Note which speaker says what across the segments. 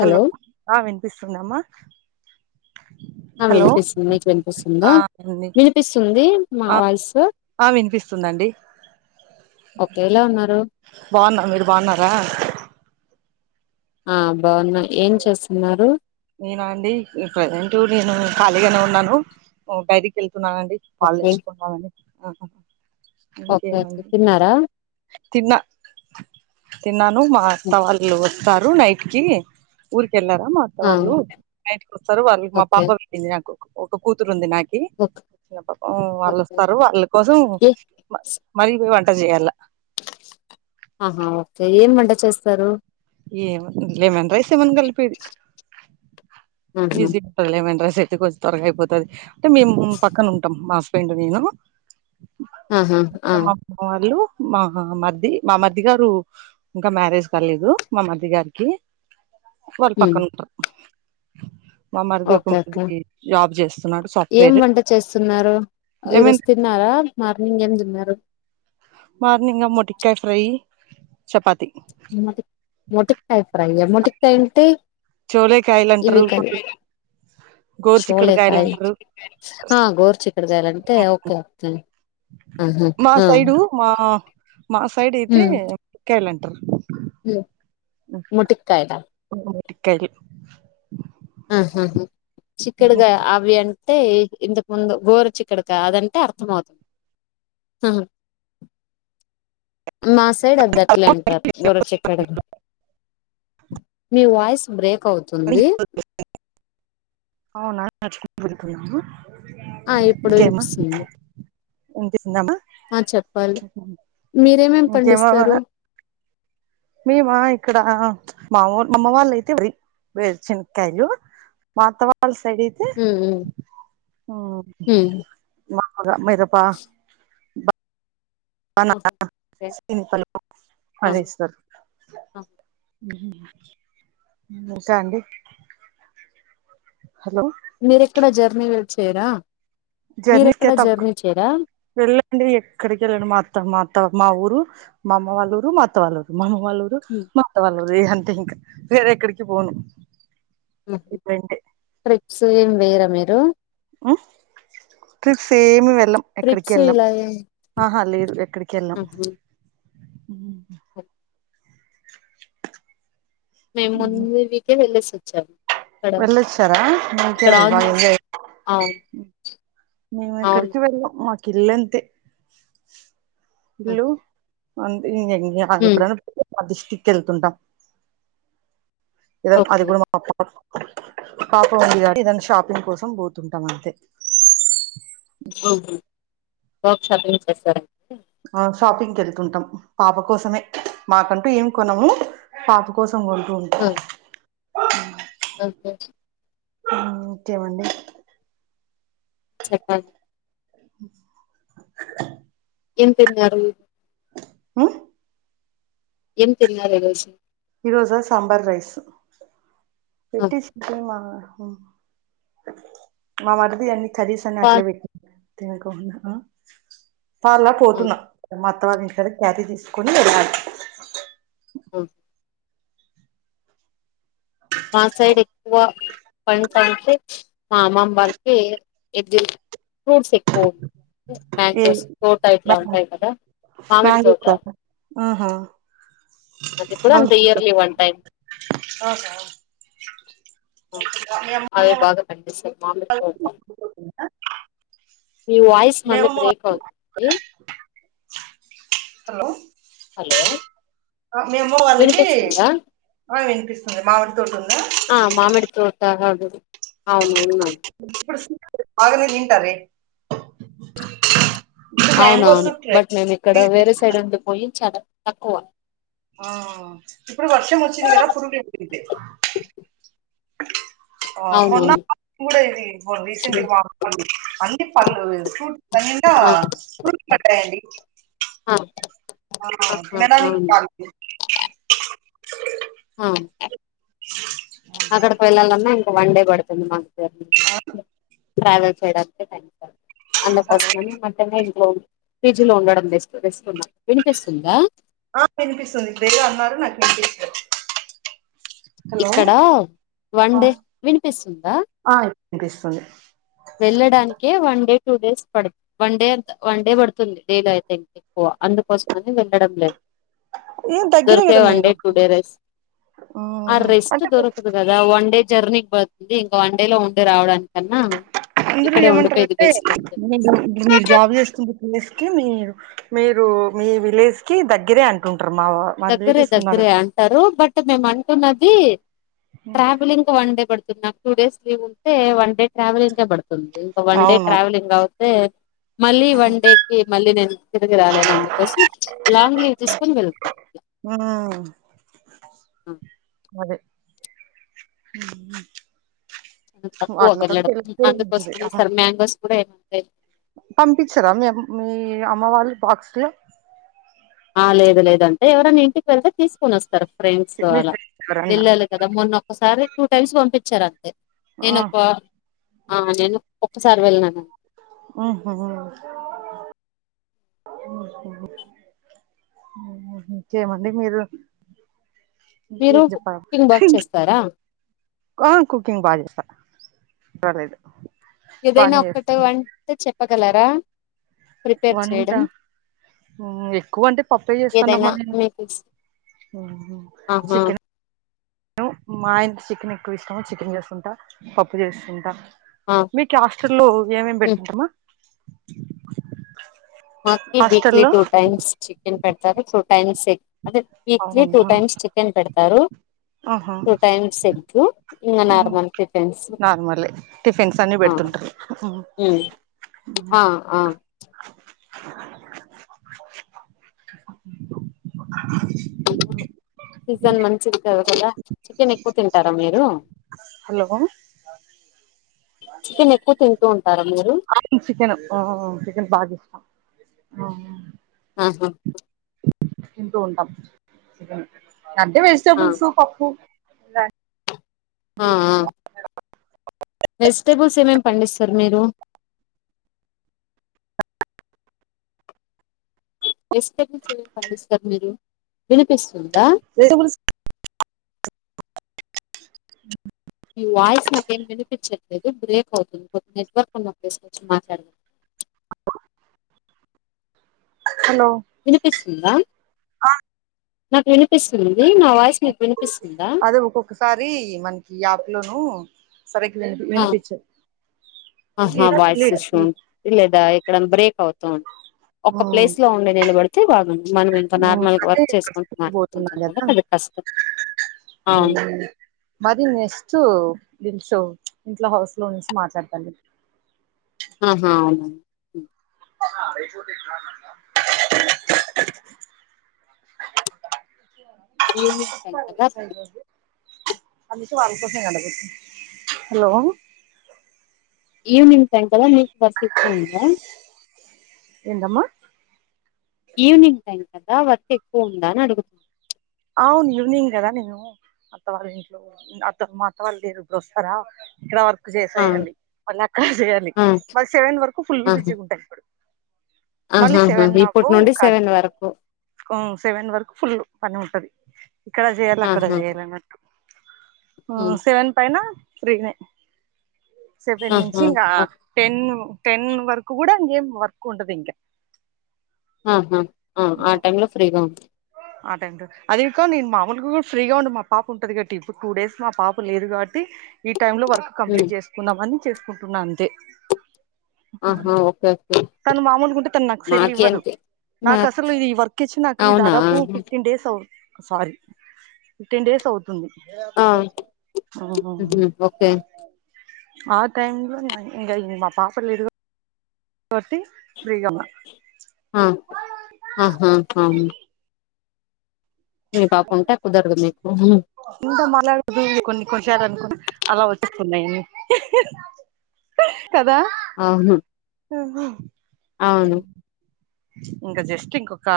Speaker 1: Hello వినిపిస్తుందమ్మ
Speaker 2: ఆ వినిపిస్తుంది మీకు వినిపిస్తుందా
Speaker 1: ఆ అండి
Speaker 2: వినిపిస్తుంది నా
Speaker 1: ఆ
Speaker 2: వాయిస్
Speaker 1: ఆ వినిపిస్తుందండి
Speaker 2: ఒకే ఏలా ఉన్నారు
Speaker 1: బాగున్నా మీరు బాగున్నారా
Speaker 2: ఆ బాగున్నా ఏం చేస్తున్నారు
Speaker 1: నేనా అండి ప్రజెంట్ నేను ఖాళీగానే ఉన్నాను డైరి కె లుతున్నానండి పాలు
Speaker 2: ఓకే
Speaker 1: తెచుకొందాం అని
Speaker 2: ఓకే
Speaker 1: ఇంకేం మరి
Speaker 2: ఓకే తిన్నారా
Speaker 1: తిన్నా తిన్నాను మా అత్త వాళ్ళు వస్తారు నైట్ కి మా
Speaker 2: ఆ
Speaker 1: వాళ్ళు నైట్ కి వస్తారు వాళ్ళకి మా
Speaker 2: ఓకే
Speaker 1: పాప పుట్టింది నాకు ఒక కూతురు ఉంది నాకి
Speaker 2: ఓకే
Speaker 1: హ్మ్మ్ వాళ్ళు
Speaker 2: ఓకే
Speaker 1: వస్తారు వాళ్ళ కోసం మరి
Speaker 2: ఎస్
Speaker 1: మరి పో వంట జేయాల
Speaker 2: ఆహా ఓకే ఏం వంట చేస్తారు
Speaker 1: ఏముంది లెమన్ రైస్ ఏమన్నా కలిపేది
Speaker 2: ఆహా
Speaker 1: ఈజీలేమండి రైస్ అయితే కొంచెం త్వరగా అయిపోతది అంటే మేము పక్కన ఉంటాం మా మేము మా
Speaker 2: ఆహా ఆ
Speaker 1: అత్తమ్మ వాళ్ళు మా మరిది మా మరిది గారు ఇంకా మ్యారేజ్ కాలేదు మా మరిది గారికి వాళ్ళు
Speaker 2: ఉమ్
Speaker 1: పక్కన ఉంటారు మా మరిది ఒక
Speaker 2: ఓకే అక్క
Speaker 1: మరిది జాబ్ చేస్తున్నాడు
Speaker 2: ఏం
Speaker 1: సాఫ్ట్వేర్
Speaker 2: వంట చేస్తున్నారు
Speaker 1: లెమన్
Speaker 2: ఈరోజు తిన్నారా మార్నింగ్ ఏం తిన్నారు
Speaker 1: మార్నింగా మొటికాయ ఫ్రై చపాతి
Speaker 2: మోటి మోటికాయ ఫ్రై ఆ మోటికాయ ఉంటే
Speaker 1: చోలేకాయలు అంటారు గోరు చిక్కుడుకాయలు
Speaker 2: చోలేకాయ
Speaker 1: అంటారు
Speaker 2: ఆ గోర్చక్కడకాయలంటే ఓకే ఒకే
Speaker 1: మా సైడు మా మా సైడ్ అయితే ముక్కయలు అంటారు
Speaker 2: హలో ముటిక్కయలా
Speaker 1: మొటికాయలు
Speaker 2: ఆహా హ్మ్మ్ హ్మ్మ్ చిక్కుడుకాయ అవి టే ఇంతకు ముందు గోరుచిక్కుడుకాయ అదంటే అర్థం అవుతుంది హ్మ్మ్ మా సైడ్ అద్దట్లే అంటారు గోరుచిక్కుడు కాయ మీ వాయిస్ బ్రేక్ అవుతుంది
Speaker 1: అవునా
Speaker 2: ఆ ఇప్పుడు వినిపిస్తుంది
Speaker 1: వినిపిస్తుంద అమ్మ
Speaker 2: ఆ చెప్పాలి మీరేమేం
Speaker 1: ఇంకేమో
Speaker 2: పండిస్తారు
Speaker 1: మేమా ఇక్కడ మా మా మామ్మ వాళ్ళ అయితే వే వేరుచనక్కయలు మా అత్త వాళ్ళ సైడ్ అయితే
Speaker 2: హ్మ్. హ్మ్.
Speaker 1: హ్మ్మ్
Speaker 2: హ్మ్.
Speaker 1: మా ఏదో ప
Speaker 2: ఆహా!
Speaker 1: [unintelligible]
Speaker 2: ఓకే. ఆహా!
Speaker 1: అనేస్తారు
Speaker 2: ఆహా!
Speaker 1: ఇంకా అండి హలో
Speaker 2: మీరు ఇక్కడ జర్నీ వెళ్చ్చయరా
Speaker 1: జర్నీకి తప్పు వెళ్ళండి ఎక్కడికి వెళ్ళండి మా అత్త మా అత్త మా ఊరు రూ మా అమ్మ వాళ్ళూరు మా అత్త వాళ్ళూరు మా అమ్మ వాళ్ళూరు
Speaker 2: హ్మ్.
Speaker 1: మా అత్త వాళ్ళూరు అంతే ఇంకా వేరే ఎక్కడికి పోను
Speaker 2: హ్మ్మ్
Speaker 1: ఇవి రెండే
Speaker 2: ట్రిప్స్ ఏమి వేయరా మీరు
Speaker 1: హ్మ్మ్ ట్రిప్స్ ఏమి వెళ్ళం ఎక్కడికి
Speaker 2: ట్రిప్స్
Speaker 1: ఎళ్ళాం
Speaker 2: ఇలా ఏం
Speaker 1: ఆహా లేదు ఎక్కడికి ఎళ్ళాం
Speaker 2: ఆహా! మేము ముందు వీకే వెళ్ళసి వచ్చాం
Speaker 1: వెళ్ళొచ్చారా
Speaker 2: ఇక్కడ
Speaker 1: మీకేమి బాగా
Speaker 2: ఆంధ్రా సైడ్
Speaker 1: ఎంజాయ్
Speaker 2: ఆ
Speaker 1: మేము ఎక్కడికి వెళ్ళాం మాకు ఇల్లంతే
Speaker 2: ఆహా!
Speaker 1: ఇల్లు అ ఇం అ
Speaker 2: హ్మ్
Speaker 1: ఎప్పుడైనా మా డిస్ట్రిక్ట్ కి వెళ్తుంటాం ఏదో అది
Speaker 2: ఓకే
Speaker 1: గూడ మా పాప పాప ఉంది కాబట్టి ఏదన్నా షాపింగ్ కోసం పోతుంటాం అంతే
Speaker 2: ఓహో ఏం షాపింగ్ చేస్తారండి
Speaker 1: ఆ షాపింగ్కి వెళ్తుంటాం పాప కోసమే మాకంటూ ఏం కొనము పాప కోసం కోసం కొంటు ఉంటాం
Speaker 2: ఆ ఓకే
Speaker 1: ఓకేమండి
Speaker 2: చెప్పం ఎంతరు ఏం తెరిదు రోజి
Speaker 1: ఈ రోజు సాంబార్ రైస్
Speaker 2: ఆ
Speaker 1: పెట్టి మా మామారుది అ కరిసని
Speaker 2: పా
Speaker 1: ఆట్లే భెటీటి తకుడా పర్లా
Speaker 2: ఆ
Speaker 1: పోతున్నా మ తర్వాత మీక్కడ క్యారీ తీసుకొని వె
Speaker 2: ఆఓ మాసైడ్ ఎక్కువ పంత అంటే మా అమ్మమ్ వారికి ఎ ఫ్రూట్స్ ఎక్కువ ఉంది
Speaker 1: ఏ
Speaker 2: మ్యాంగోస్ తోట ఇట్లా ఉంటాయి కదా మామిడి
Speaker 1: మ్యాంగో
Speaker 2: తోట
Speaker 1: ఇస్తారా ఆహా
Speaker 2: అది కూడా అంత ఇయర్లీ వన్ టైమ్ అవిే బాగా కండిస్త మామి మీ వయిస్ మళ్ళీ
Speaker 1: మేము
Speaker 2: బ్రేక్ అవుతు హలో
Speaker 1: మేమ్మ వాళ్ళకి
Speaker 2: వినిపిస్తుందా
Speaker 1: ఆ వినిపిస్తుంది మామిడి తోటి ఉంద
Speaker 2: ఆ మామిడితోరుసాదు అవునువును
Speaker 1: ఆగానే నింటార
Speaker 2: అవునవును బట్ నేను ఇక్కడ వేరే సైడ్ ఉంది పోయి చాలా తక్కువ
Speaker 1: ఆ ఇప్పుడు వర్షం వచ్చింది కదా పురుగులు పెతే
Speaker 2: అవునవును
Speaker 1: కూడా ఇది రీసెంట్ పళు ఫ్రూట్ంద
Speaker 2: ఆ
Speaker 1: ఫ్రూట్స్ కట్టాయండి
Speaker 2: ఆ ఆహా
Speaker 1: ఆడా
Speaker 2: అవును
Speaker 1: కా
Speaker 2: ఆ అక్కడికి వెళ్ళాలమ్న్నా ఇంక వన్ డే పడుతుంది మాకు ట్రావెల్ చేయడాయాంక్ అంత
Speaker 1: హలో
Speaker 2: పసనే మటుమే ఇంలో ఫ్రిజ్ లో ఉండడం తెస్తుకున్నాం
Speaker 1: ఆ వినిపిస్తుంది ఇద్దే అన్నారు నాకు వినిపిచి
Speaker 2: ఇక్కడ వన్ డే వినిపిస్తుందా
Speaker 1: అనిపిస్తుంది
Speaker 2: వెళ్ళడానికి వన్ డే టూ డేస్ పడు వన్ డే అంత వన్ డే పడుతుంది డైలో అయితే ఇంకా ఎక్కువ అందుకోసం అని వెళ్ళడం లేదు
Speaker 1: ఏం దగ్గరే
Speaker 2: దొరికే
Speaker 1: కదా
Speaker 2: వన్
Speaker 1: మీరు
Speaker 2: డే టూ డే రేస్ ఆ
Speaker 1: మ్మ్
Speaker 2: రెస్ట్
Speaker 1: అంటే
Speaker 2: దొరకదు కదా వన్ డే జర్నీకి పోతుంది ఇంకా వన్ డే లో ఉండి రావడానికన్నా
Speaker 1: అందరుూ
Speaker 2: ఇక్కడే ఉండిపోయేది
Speaker 1: ఏమంటారంటే
Speaker 2: బెస్ట్ అంతే
Speaker 1: మీరు జాబ్ చేసుకు స్ క మీ మీరు మీ విలేజ్ కి దగ్గరే అంటుంట
Speaker 2: దగ్గరే దగ్గరే అంటారు బట్ మేముంట న్నది ట్రావెలింగ్ వన్ డే పడుతున్నాం టూ డేస్ లీవ్ ఉంటే వన్ డే ట్రావెలింగ్ే పడుతుంది ఇంకా వన్ డే
Speaker 1: అవును
Speaker 2: ట్రావెలింగ్ అవుతే మళ్ళీ వన్ డే కి మళ్ళీ నేను తిరిగి రాలేన అందుకోసం లాంగ్ లీవ్ తీసుకుొని వెళ్తాను
Speaker 1: ఆహ
Speaker 2: హ్మ్
Speaker 1: హ్మ్ హ్మ్
Speaker 2: తక్కువ వెళ్లడం
Speaker 1: మంచిది
Speaker 2: అందుకోసమనే స మ్యాంగోస్ కూడా ఏమంటా
Speaker 1: పంపించరా మీ మీ అమ్మ వాళ్ళు బాక్స్లో
Speaker 2: ఆ లేదు లేదంటే ఎవరనా ఇంటికేళ్తే తీసుకోని వస్తారు ఫ్రెండ్స్
Speaker 1: మీ
Speaker 2: అలా
Speaker 1: ఫ్రెండ్స్ ఎవరన్నా
Speaker 2: వెళ్ళాలి కదా మొన్న ఒక్కసారి టూ టైమ్స్ పంపించారు అ
Speaker 1: ఆ
Speaker 2: నేనొక ఆ నేను ఒక్కసారి వెళ్ళినానం
Speaker 1: ఉమ్ హ్, ఉమ్ హు హ్మ్ ఇంకేమండి మీరు
Speaker 2: మీరు
Speaker 1: ఇంక్
Speaker 2: కుకింగ్ బాగా చేస్తారా
Speaker 1: ఆ కుకింగ్ బా జేస్త పర్లేదు
Speaker 2: ఏదైనా
Speaker 1: బానే
Speaker 2: ఒక్కటే
Speaker 1: చేస్తుంది
Speaker 2: వంట చెప్పగలరా ప్రిపేర్
Speaker 1: వంట
Speaker 2: చేయడం
Speaker 1: హ్మ్ ఎక్కువ అంటే పప్పే
Speaker 2: ఏదైనా
Speaker 1: చేస్తన్నామా నేను
Speaker 2: మీకు ఆహా
Speaker 1: చికెన్ ను మాయనక్ చికెనెక్కువ ఇష్టమ, చికెన్ జేస్తుంటా పప్పు జేస్తుంటా
Speaker 2: ఆ
Speaker 1: మీకి హాస్టల్లో ఏమేం
Speaker 2: హ్మ్
Speaker 1: పెడుతుంటరుమా
Speaker 2: మాకి వీక్లీ
Speaker 1: హాస్టల్లో
Speaker 2: టూ టైమ్స్ చికెన్ పెడతారు, టూ టైమ్స్ ఎగ్ అదే వీక్లీ టూ
Speaker 1: అవునా
Speaker 2: టైమ్స్ చికెన్ పెడతారు,
Speaker 1: ఆహా
Speaker 2: టూ టైమ్స్ ఎగ్గు
Speaker 1: నార్మలే టిఫిన్స్ అన్ని
Speaker 2: ఆ
Speaker 1: పెడుతుంటరు
Speaker 2: ఉమ్ ఆ ఆ ఇపుడు సీజన్ మంచిది కదా కొదా చికెన్ ఎక్కువ తింటారా మీరు?
Speaker 1: హలో
Speaker 2: చికెన్ ఎక్కువ తింటూ ఉంటారా మీరు
Speaker 1: అ చికెన్ చికెన్ బాగా ఇష్టం ఆఆ
Speaker 2: ఆహా
Speaker 1: తింటూ ఉంటాం చికను అంటే
Speaker 2: ఆ
Speaker 1: వెజిటబుల్స్ పప్పు లన్
Speaker 2: ఆఆ వెజిటేబుల్స్ ఏమేం పండిస్తరు మీరు వినిపిస్తుందా?
Speaker 1: వెజిటబుల్స్
Speaker 2: మి వాయిస్ నాకేం వినిపించట్ లేదు బ్రేక్ అవుతుంది కొద్దిగ నెట్వర్క్ ఉన్న ప్లేస్ కొచ్చి మాట్లాడవా
Speaker 1: హలో
Speaker 2: ఉందా
Speaker 1: ఆ
Speaker 2: నాకు వినిపిస్తుంది నా వాయిస్ మీకు వినిపిస్తుందా
Speaker 1: అదే ఒక్కొక్కసారీ మనకి యాప్ లోనూ సరిగ్గ వినిపి
Speaker 2: ఆ
Speaker 1: వినిపిచ్చదు
Speaker 2: ఆహా వాయిస్ ఇష్యూ ఉంటది లేదా ఎక్కడన్న బ్రేక్ అవుతూ ఉన్ ఒక్క
Speaker 1: ఉమ్
Speaker 2: ప్లేస్ లో ఉండి నిలబడితే బాగున్ మనం ఇంక
Speaker 1: ఉమ్
Speaker 2: నార్మల్గ
Speaker 1: అదే
Speaker 2: వర్క్ చేసుకుంటూ
Speaker 1: పోతున్నా
Speaker 2: మాట్లాడుతుంటాం గదా
Speaker 1: కదా
Speaker 2: కోదిగ్ కష్టం అవును
Speaker 1: ఉమ్ మది నెస్టు ఇష్షూ ఇంట్లో హౌస్ లో నుంచి మాట్లాడతన్ గద్
Speaker 2: ఆహా అవునా
Speaker 1: పో
Speaker 2: ఈవనింగ్ టైం గదాసలు
Speaker 1: హలో
Speaker 2: ఈవినింగ్ టైం కదా, మీకు వర్క్ ఎక్కువుందా
Speaker 1: ఏంటమ్మా
Speaker 2: ఈవినింగ్ టైం కదా, వర్క్ ఎక్కువ ఉందా అని అడుగుతు
Speaker 1: అవును ఈవినింగదా నేను అత్త వాళ్ళింట్లో ఉమ్ అత్త మా అత్త వాళ్ళు లేేరు ఇప్పుడోస్తరా ఇక్కడ వర్ క్
Speaker 2: ఆ
Speaker 1: చేసేయాలి మళ్ళక్కడ జేయాలి
Speaker 2: ఆ
Speaker 1: మళ్ సెవెన్ వరకు ఫుల్
Speaker 2: ఆహా
Speaker 1: బిజీగుంటా ఇప్పుడు మళ్ళీ
Speaker 2: ఆహాహా
Speaker 1: సెవెన్ నాకు
Speaker 2: ఇప్పటి నుండి
Speaker 1: కాద్
Speaker 2: సెవెన్ వరకు
Speaker 1: హ్మ్ సెవెన్ వరకు ఫుల్ ఉమ్
Speaker 2: ఆహా ఉమ్
Speaker 1: సెవెన్ పైన ఫ్రీనే సెవెన్ నుంచి
Speaker 2: ఆహా
Speaker 1: ఇగ
Speaker 2: ఓకే
Speaker 1: టెన్ టెన్ వరకు కూడా ఇంకేం వర్క్ ఉండదు ఇంక
Speaker 2: ఆహా ఆ టైమ్ లో ఫ్రీగా ఉంది
Speaker 1: ఆటెంటు అదిగాక నేను మామలుగా కూడా ఫ్రీగా ఉండి మా పాప ఉంటదిగాట్టి ఇప్పుడు టూ డేస్ మా పాప లేదు కాబట్టి టైం లో వర్క్ కంప్లీట్
Speaker 2: ఉమ్
Speaker 1: చేసుకుందామని చేసుకుంటున్నా అంతే
Speaker 2: ఆహా ఓకే ఓకే
Speaker 1: తను మామూలు ఉంటే తను నాకు సెల్
Speaker 2: మాకి
Speaker 1: ఇవ్వదు
Speaker 2: అంతే మా
Speaker 1: నాకు అసలు ఇది వర్క్ ఇచ్చి నాకీ
Speaker 2: అవునా
Speaker 1: దాదాపు ఫిఫ్టీన్ డేస్ అవు సారీ టేన్ డేస్ అవుతు
Speaker 2: ఆ
Speaker 1: ఓ
Speaker 2: ఉహు ఓకే
Speaker 1: ఆ టైమ్ లో ఇ ఇంగ మా పాప లేదుగా కోటి ప్రీగ ఉన్న
Speaker 2: ఆ ఆహాా కుదరదు మీకు
Speaker 1: ఇకా మలడు కొన్ని కొన్నిసాల అనుకో అలా వచ్చేస్తున్నాయండి కదా
Speaker 2: ఆహా
Speaker 1: ఆహా ఇంకా జస్ట్ ఇంకొక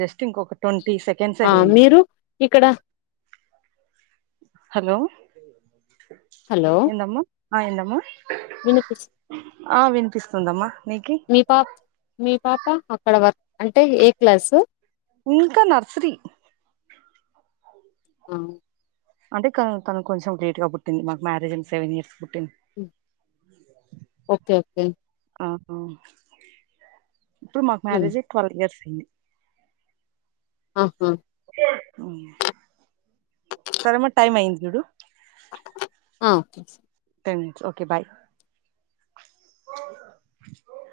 Speaker 1: జస్ట్ ఇంకొక ట్వం
Speaker 2: ఆ మీరు ఇక్కడ
Speaker 1: హలో ఎందమ్మా ఆ ఎందమ్మా
Speaker 2: వినిపిస్త
Speaker 1: ఆ వినిపిస్తుందమ్మా నీకి
Speaker 2: మీ పాప మీ పాప అక్కడ వర్క్ అంటే ఏ క్లాసు
Speaker 1: ఇంకా నర్సీ
Speaker 2: ఆ
Speaker 1: అంటే తను కొంచెం లేట్ గా పుట్టింది మాకు మ్యారేజ్ అయినా సెవెన్ ఇయర్స్ పుట్టింది
Speaker 2: హ్మ్ ఓకే ఓకే
Speaker 1: ఆ ఇప్పుడు మాకు
Speaker 2: ఉమ్,
Speaker 1: మ్యారేజ్ ట్వెల్వ్ ఇయర్స్ అయింది
Speaker 2: ఆహా
Speaker 1: హ్మ్ సరే మరి టైం అయ్యింది చూడు
Speaker 2: ఆ ఓకే
Speaker 1: తేన్చ్ ఓకే బాయ్